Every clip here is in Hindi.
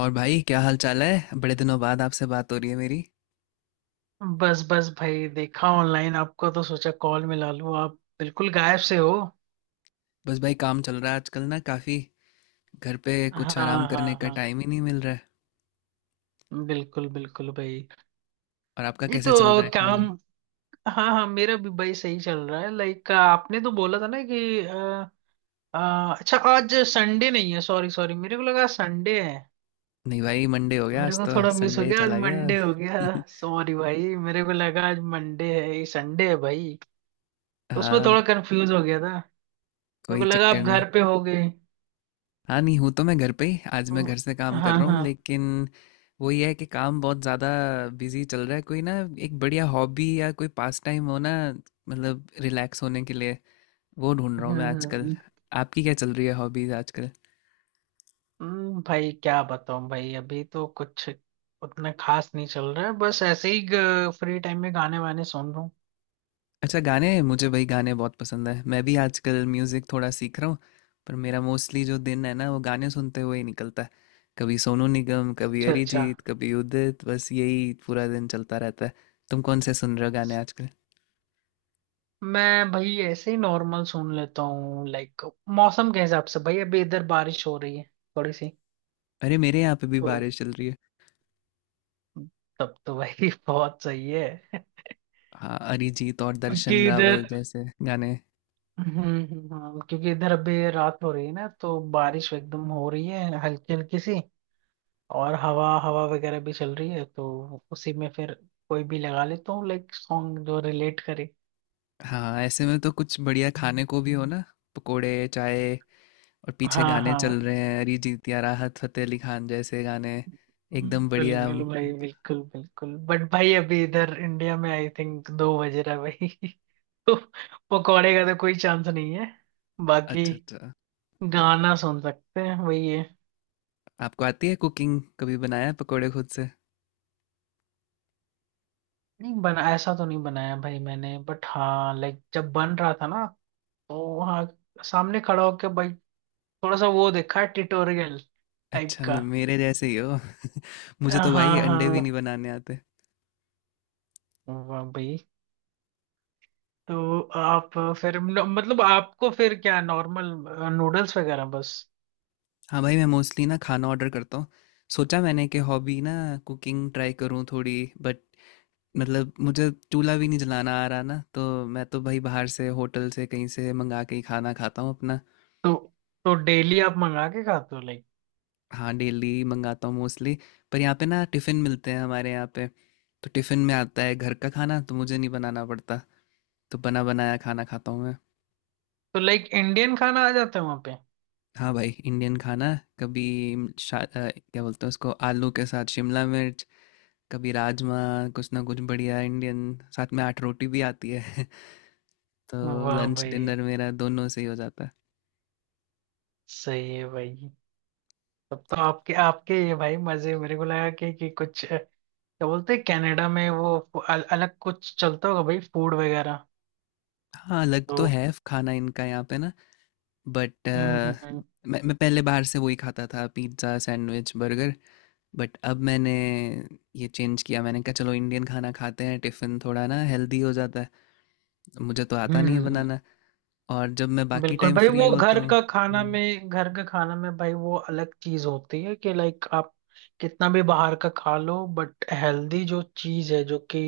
और भाई क्या हाल चाल है। बड़े दिनों बाद आपसे बात हो रही है मेरी। बस बस भाई, देखा ऑनलाइन आपको तो सोचा कॉल मिला लूं। आप बिल्कुल गायब से हो। बस भाई काम चल रहा है आजकल ना काफ़ी। घर पे हाँ कुछ आराम करने हाँ का हाँ। टाइम ही नहीं मिल रहा है। बिल्कुल बिल्कुल भाई। और आपका नहीं कैसे चल तो। रहा है काम। काम? हाँ हाँ, मेरा भी भाई सही चल रहा है। लाइक आपने तो बोला था ना कि अच्छा आज संडे नहीं है। सॉरी सॉरी, मेरे को लगा संडे है। नहीं भाई मंडे हो गया मेरे आज को तो। थोड़ा मिस हो संडे गया, आज चला गया। मंडे हो गया। सॉरी भाई, मेरे को लगा आज मंडे है, ये संडे है भाई। उसमें हाँ, थोड़ा कंफ्यूज हो गया था। मेरे कोई को लगा चक्कर आप नहीं। घर पे हो गए। हाँ नहीं हूँ तो, मैं घर पे ही, आज मैं तो- घर से काम कर हाँ रहा हूँ, हाँ। लेकिन वही है कि काम बहुत ज़्यादा बिजी चल रहा है। कोई ना एक बढ़िया हॉबी या कोई पास टाइम हो ना, मतलब रिलैक्स होने के लिए, वो ढूंढ रहा हूँ मैं आजकल। हम्म आपकी क्या चल रही है हॉबीज आजकल? भाई क्या बताऊं भाई, अभी तो कुछ उतना खास नहीं चल रहा है, बस ऐसे ही फ्री टाइम में गाने वाने सुन रहा हूँ। अच्छा गाने, मुझे भाई गाने बहुत पसंद है। मैं भी आजकल म्यूज़िक थोड़ा सीख रहा हूँ, पर मेरा मोस्टली जो दिन है ना, वो गाने सुनते हुए ही निकलता है। कभी सोनू निगम, कभी अच्छा अच्छा। अरिजीत, कभी उदित, बस यही पूरा दिन चलता रहता है। तुम कौन से सुन रहे हो गाने आजकल? मैं भाई ऐसे ही नॉर्मल सुन लेता हूँ लाइक, मौसम के हिसाब से भाई। अभी इधर बारिश हो रही है थोड़ी सी, अरे मेरे यहाँ पे भी तो बारिश चल रही है। तब तो भाई बहुत सही है, हाँ अरिजीत और दर्शन क्योंकि इधर, रावल जैसे गाने। हम्म, हाँ, क्योंकि इधर अभी रात हो रही है ना तो बारिश एकदम हो रही है, हल्की हल्की सी, और हवा हवा वगैरह भी चल रही है। तो उसी में फिर कोई भी लगा लेता हूँ, लाइक सॉन्ग जो रिलेट करे। हाँ ऐसे में तो कुछ बढ़िया खाने को भी हो ना, पकोड़े चाय, और पीछे हाँ गाने चल हाँ, रहे हैं अरिजीत या राहत फतेह अली खान जैसे गाने। एकदम बढ़िया। बिल्कुल भाई, बिल्कुल बिल्कुल। बट भाई अभी इधर इंडिया में आई थिंक 2 बज रहा है भाई। तो पकौड़े का तो कोई चांस नहीं है, बाकी अच्छा अच्छा। गाना सुन सकते हैं, वही है। आपको आती है कुकिंग? कभी बनाया है पकोड़े खुद से? नहीं बना, ऐसा तो नहीं बनाया भाई मैंने, बट हाँ लाइक जब बन रहा था ना तो वहाँ सामने खड़ा होकर भाई थोड़ा सा वो देखा है, ट्यूटोरियल टाइप अच्छा का। मेरे जैसे ही हो। मुझे हाँ तो भाई अंडे भी हाँ। नहीं बनाने आते। वाह भाई। तो आप फिर मतलब आपको फिर क्या, नॉर्मल नूडल्स वगैरह बस? हाँ भाई मैं मोस्टली ना खाना ऑर्डर करता हूँ। सोचा मैंने कि हॉबी ना, कुकिंग ट्राई करूँ थोड़ी, बट मतलब मुझे चूल्हा भी नहीं जलाना आ रहा ना, तो मैं तो भाई बाहर से होटल से कहीं से मंगा के ही खाना खाता हूँ अपना। तो तो डेली आप मंगा के खाते हो, लाइक? हाँ डेली मंगाता हूँ मोस्टली। पर यहाँ पे ना टिफ़िन मिलते हैं हमारे यहाँ पे, तो टिफ़िन में आता है घर का खाना, तो मुझे नहीं बनाना पड़ता। तो बना बनाया खाना खाता हूँ मैं। तो लाइक इंडियन खाना आ जाता है वहां पे। हाँ भाई इंडियन खाना, कभी शा, अ, क्या बोलते हैं उसको, आलू के साथ शिमला मिर्च, कभी राजमा, कुछ ना कुछ बढ़िया इंडियन। साथ में आठ रोटी भी आती है। तो वाह लंच भाई। डिनर मेरा दोनों से ही हो जाता है। सही है भाई। तब तो आपके आपके ये भाई मजे। मेरे को लगा कि कुछ क्या बोलते हैं, कनाडा में वो अलग कुछ चलता होगा भाई, फूड वगैरह। हाँ अलग तो तो है खाना इनका यहाँ पे ना, बट हम्म हम्म हम्म मैं पहले बाहर से वही खाता था, पिज्ज़ा सैंडविच बर्गर। बट अब मैंने ये चेंज किया, मैंने कहा चलो इंडियन खाना खाते हैं, टिफ़िन थोड़ा ना हेल्दी हो जाता है। मुझे तो आता हम्म, नहीं है हम्म। बनाना, और जब मैं बाकी बिल्कुल टाइम भाई। फ्री वो होता हूँ। हम्म। घर का खाना में भाई वो अलग चीज होती है कि लाइक, आप कितना भी बाहर का खा लो, बट हेल्दी जो चीज है, जो कि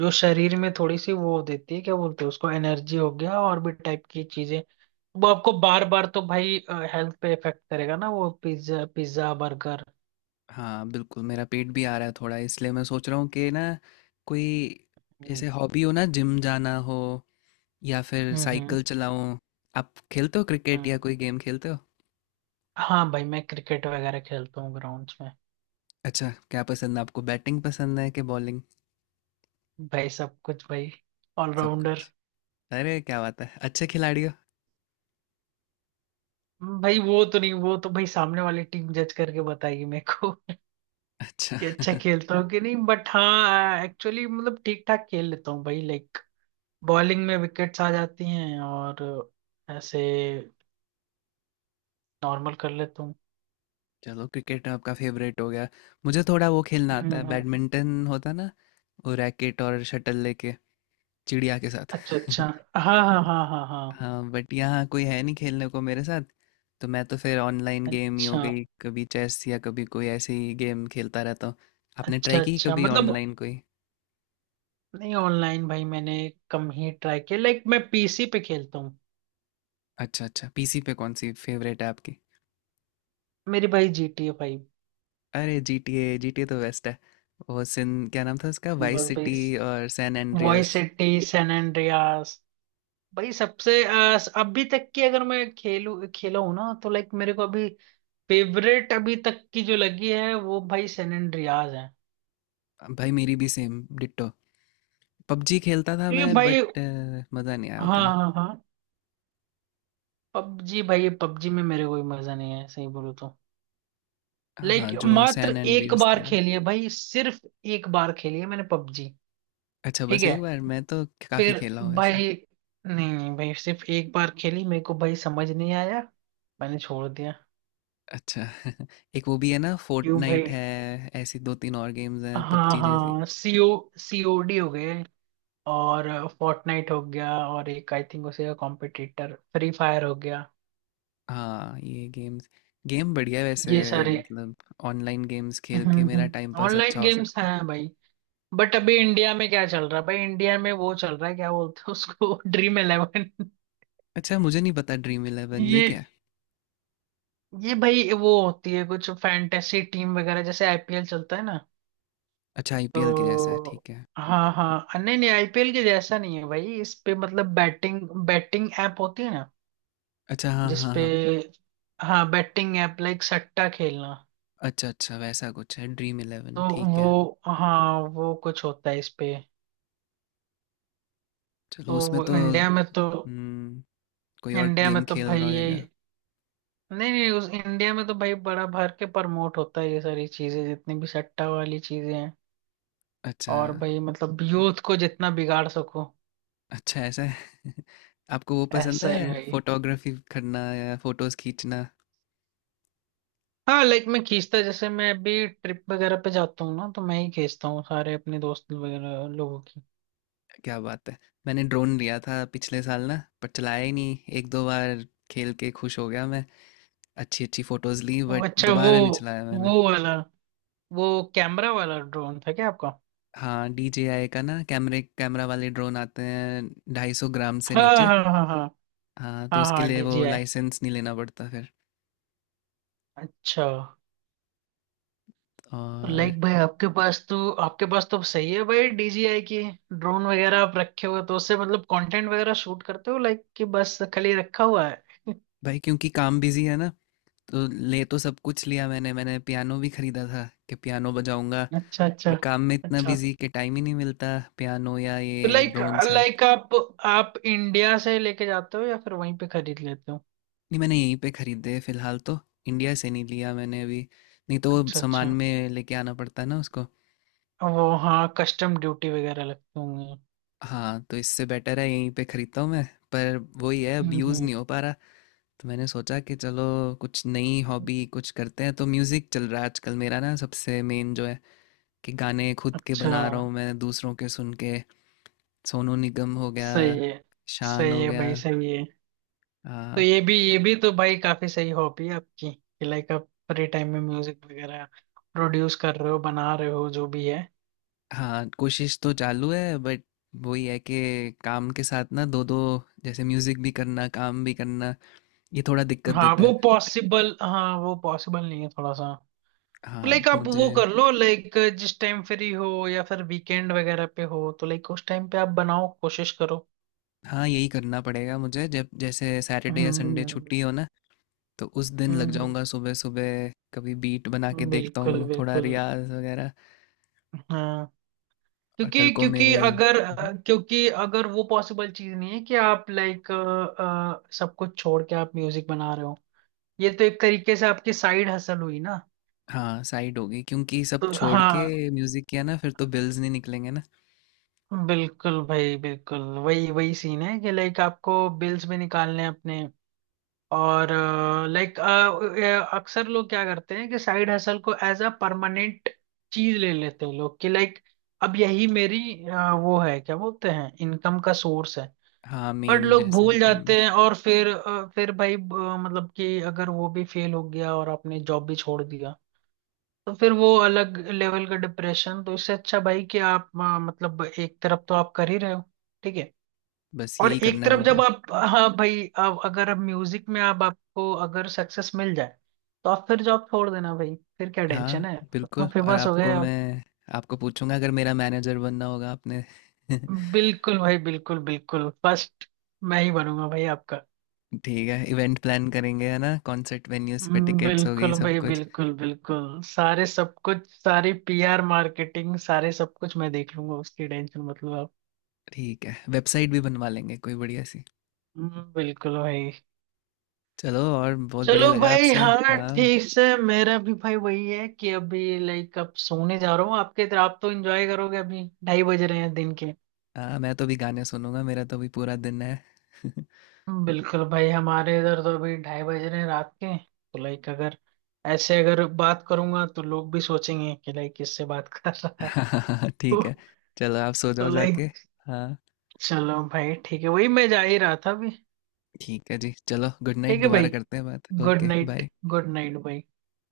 जो शरीर में थोड़ी सी वो देती है, क्या बोलते हैं उसको, एनर्जी हो गया और भी टाइप की चीजें। वो आपको बार बार, तो भाई हेल्थ पे इफेक्ट करेगा ना, वो पिज्जा पिज्जा बर्गर। हाँ बिल्कुल, मेरा पेट भी आ रहा है थोड़ा, इसलिए मैं सोच रहा हूँ कि ना, कोई हम्म, जैसे हॉबी हो ना, जिम जाना हो या फिर हम्म हम्म साइकिल चलाऊँ। आप खेलते हो क्रिकेट, या हम्म। कोई गेम खेलते हो? हाँ भाई, मैं क्रिकेट वगैरह खेलता हूँ ग्राउंड्स में। अच्छा क्या पसंद है आपको, बैटिंग पसंद है कि बॉलिंग? भाई सब कुछ भाई, सब ऑलराउंडर। कुछ? अरे क्या बात है, अच्छे खिलाड़ी हो। भाई वो तो नहीं, वो तो भाई सामने वाली टीम जज करके बताएगी मेरे को अच्छा। कि अच्छा खेलता हूँ कि नहीं। बट हाँ, एक्चुअली मतलब ठीक ठाक खेल लेता हूँ भाई, लाइक बॉलिंग में विकेट्स आ जाती हैं, और ऐसे नॉर्मल कर लेता हूँ। चलो क्रिकेट आपका फेवरेट हो गया। मुझे थोड़ा वो खेलना हम्म आता है, हम्म। बैडमिंटन होता है ना, वो रैकेट और शटल लेके, चिड़िया के साथ। अच्छा अच्छा। हाँ हाँ हाँ हाँ हाँ। हाँ बट यहाँ कोई है नहीं खेलने को मेरे साथ, तो मैं तो फिर ऑनलाइन गेम ही हो अच्छा गई, कभी चेस या कभी कोई ऐसी गेम खेलता रहता हूँ। आपने अच्छा। ट्राई की अच्छा कभी मतलब, ऑनलाइन कोई? नहीं ऑनलाइन भाई मैंने कम ही ट्राई किया, लाइक मैं पीसी पे खेलता हूँ। अच्छा अच्छा, पीसी पे कौन सी फेवरेट है आपकी? मेरी भाई, GTA 5। अरे G T A, G T A तो बेस्ट है। वो सिन क्या नाम था उसका, वाइस सिटी और San Andreas. Vice City, San, भाई सबसे अभी तक की, अगर मैं खेलू खेला हूँ ना तो लाइक, मेरे को अभी फेवरेट अभी तक की जो लगी है वो भाई सैन एंड्रियाज है। भाई मेरी भी सेम डिट्टो। पबजी खेलता था मैं, क्योंकि बट भाई, मज़ा नहीं आया हाँ उतना। हाँ हाँ, पबजी भाई, पबजी में मेरे कोई मजा नहीं है, सही बोलो तो। हाँ लाइक जो मात्र सैन एक एंड्रियास थी बार ना। खेली है भाई, सिर्फ एक बार खेली है मैंने पबजी। अच्छा ठीक बस है। एक बार, मैं तो काफ़ी फिर खेला हूँ वैसे। भाई, नहीं नहीं भाई, सिर्फ एक बार खेली, मेरे को भाई समझ नहीं आया, मैंने छोड़ दिया। अच्छा। एक वो भी है ना, क्यों भाई? फोर्टनाइट है। ऐसी दो तीन और गेम्स हैं हाँ पबजी जैसी। हाँ सीओडी हो गए, और फोर्टनाइट हो गया, और एक आई थिंक उसे कॉम्पिटिटर फ्री फायर हो गया। हाँ ये गेम्स, गेम बढ़िया है ये वैसे, सारे मतलब ऑनलाइन गेम्स खेल के मेरा टाइम पास अच्छा ऑनलाइन हो गेम्स सकता है। हैं भाई। बट अभी इंडिया में क्या चल रहा है भाई, इंडिया में वो चल रहा है, क्या बोलते हैं उसको ड्रीम इलेवन। अच्छा मुझे नहीं पता, ड्रीम इलेवन ये ये क्या है? ये भाई वो होती है, कुछ फैंटेसी टीम वगैरह, जैसे आईपीएल चलता है ना, अच्छा आईपीएल के जैसा है, तो। ठीक है। हाँ हाँ, नहीं नहीं, आईपीएल के जैसा नहीं है भाई। इस पे मतलब बैटिंग, बैटिंग ऐप होती है ना, अच्छा हाँ हाँ जिसपे, हाँ। हाँ, बैटिंग ऐप, लाइक सट्टा खेलना। अच्छा अच्छा वैसा कुछ है, ड्रीम तो इलेवन, ठीक है। वो हाँ, वो कुछ होता है इस पे। चलो तो उसमें वो तो। इंडिया में तो, हम्म, कोई और इंडिया में गेम तो खेल भाई रहा ये, होगा। नहीं नहीं, उस इंडिया में तो भाई बड़ा भर के प्रमोट होता है, ये सारी चीजें जितनी भी सट्टा वाली चीजें हैं। अच्छा और भाई मतलब यूथ को जितना बिगाड़ सको। अच्छा ऐसा है। आपको वो पसंद ऐसा ही है भाई। फोटोग्राफी करना या फोटोज खींचना? हाँ लाइक मैं खींचता, जैसे मैं अभी ट्रिप वगैरह पे जाता हूँ ना, तो मैं ही खींचता हूँ सारे अपने दोस्त वगैरह लोगों की। क्या बात है। मैंने ड्रोन लिया था पिछले साल ना, पर चलाया ही नहीं, एक दो बार खेल के खुश हो गया मैं। अच्छी अच्छी फोटोज ली, वो- बट अच्छा वो दोबारा नहीं चलाया मैंने। वो वाला वो कैमरा वाला ड्रोन था क्या आपका? हाँ DJI का ना, कैमरे कैमरा वाले ड्रोन आते हैं 250 ग्राम से हाँ नीचे। हाँ हाँ हाँ हाँ तो हाँ उसके हाँ, लिए वो DJI। लाइसेंस नहीं लेना पड़ता फिर। अच्छा। तो और लाइक भाई आपके पास तो सही है भाई, DJI की ड्रोन वगैरह आप रखे हुए, तो उससे मतलब कंटेंट वगैरह शूट करते हो लाइक, कि बस खाली रखा हुआ है? भाई क्योंकि काम बिजी है ना, तो ले तो सब कुछ लिया मैंने मैंने पियानो भी खरीदा था कि पियानो बजाऊंगा, अच्छा पर अच्छा। काम में इतना अच्छा बिजी कि टाइम ही नहीं मिलता पियानो या तो ये लाइक, ड्रोन से। लाइक आप इंडिया से लेके जाते हो या फिर वहीं पे खरीद लेते हो? नहीं मैंने यहीं पे खरीदे फिलहाल तो, इंडिया से नहीं लिया मैंने अभी, नहीं तो वो अच्छा सामान अच्छा, में लेके आना पड़ता है ना उसको। वो हाँ, कस्टम ड्यूटी वगैरह लगते होंगे। हाँ तो इससे बेटर है यहीं पे खरीदता हूँ मैं, पर वही है अब हम्म यूज़ हम्म। नहीं हो पा रहा। तो मैंने सोचा कि चलो कुछ नई हॉबी कुछ करते हैं, तो म्यूज़िक चल रहा है आजकल मेरा ना, सबसे मेन जो है कि गाने खुद के अच्छा। बना रहा हूँ मैं दूसरों के सुन के। सोनू निगम हो गया, सही है, शान सही हो है गया। भाई, सही है। तो ये भी तो भाई काफी सही हॉबी है आपकी कि लाइक आप फ्री टाइम में म्यूजिक वगैरह प्रोड्यूस कर रहे हो, बना रहे हो, जो भी है। हाँ कोशिश तो चालू है, बट वही है कि काम के साथ ना, दो दो, जैसे म्यूजिक भी करना काम भी करना, ये थोड़ा दिक्कत देता है। हाँ वो पॉसिबल नहीं है थोड़ा सा। तो हाँ लाइक तो आप मुझे, वो कर लो, लाइक जिस टाइम फ्री हो या फिर वीकेंड वगैरह पे हो, तो लाइक उस टाइम पे आप बनाओ, कोशिश करो। हाँ यही करना पड़ेगा मुझे, जब जैसे सैटरडे या हम्म संडे छुट्टी हो ना, तो उस दिन लग हम्म, जाऊंगा सुबह सुबह, कभी बीट बना के देखता बिल्कुल हूँ थोड़ा बिल्कुल। रियाज वगैरह। हाँ, और कल क्योंकि को मेरे। हम्म। क्योंकि अगर वो पॉसिबल चीज नहीं है कि आप लाइक सब कुछ छोड़ के आप म्यूजिक बना रहे हो, ये तो एक तरीके से आपकी साइड हसल हुई ना। हाँ साइड होगी, क्योंकि सब तो छोड़ के हाँ, म्यूजिक किया ना, फिर तो बिल्स नहीं निकलेंगे ना। बिल्कुल भाई बिल्कुल। वही वही सीन है कि लाइक आपको बिल्स भी निकालने हैं अपने, और लाइक अक्सर लोग क्या करते हैं कि साइड हसल को एज अ परमानेंट चीज ले लेते हैं लोग, कि लाइक अब यही मेरी वो है, क्या बोलते हैं, इनकम का सोर्स है। हाँ बट मेन लोग जैसे। भूल हम्म। जाते हैं, और फिर फिर भाई मतलब, कि अगर वो भी फेल हो गया और आपने जॉब भी छोड़ दिया, तो फिर वो अलग लेवल का डिप्रेशन। तो इससे अच्छा भाई कि आप मतलब एक तरफ तो आप कर ही रहे हो, ठीक है। बस और यही एक करना है तरफ जब मुझे। आप, हाँ भाई, अब अगर म्यूजिक में आप आपको अगर सक्सेस मिल जाए, तो आप फिर जॉब छोड़ देना भाई, फिर क्या हाँ टेंशन है? तो बिल्कुल, और फेमस हो गए आपको आप। मैं, आपको पूछूंगा अगर मेरा मैनेजर बनना होगा आपने। बिल्कुल भाई बिल्कुल बिल्कुल, फर्स्ट मैं ही बनूंगा भाई आपका। ठीक है इवेंट प्लान करेंगे है ना, कॉन्सर्ट वेन्यूज पे टिकट्स हो गई बिल्कुल सब भाई कुछ। बिल्कुल बिल्कुल, सारे सब कुछ, सारी पीआर मार्केटिंग, सारे सब कुछ मैं देख लूंगा, उसकी टेंशन मतलब आप। ठीक है वेबसाइट भी बनवा लेंगे कोई बढ़िया सी। बिल्कुल भाई। चलो और बहुत चलो बढ़िया लगा भाई, आपसे। हाँ हाँ। ठीक, से मेरा भी भाई वही है कि अभी लाइक अब सोने जा रहा हूँ। आपके इधर आप तो एंजॉय करोगे, अभी 2:30 बज रहे हैं दिन के। हाँ मैं तो भी गाने सुनूंगा, मेरा तो भी पूरा दिन है। बिल्कुल भाई, हमारे इधर तो अभी ढाई बज रहे हैं रात के, तो लाइक अगर ऐसे अगर बात करूंगा तो लोग भी सोचेंगे कि लाइक किससे बात कर रहा है। हाँ ठीक है, तो चलो आप सो जाओ जाके। लाइक, हाँ चलो भाई ठीक है, वही मैं जा ही रहा था अभी। ठीक है जी, चलो गुड नाइट, ठीक है दोबारा भाई। करते हैं बात, good okay bye. Night. Good night भाई।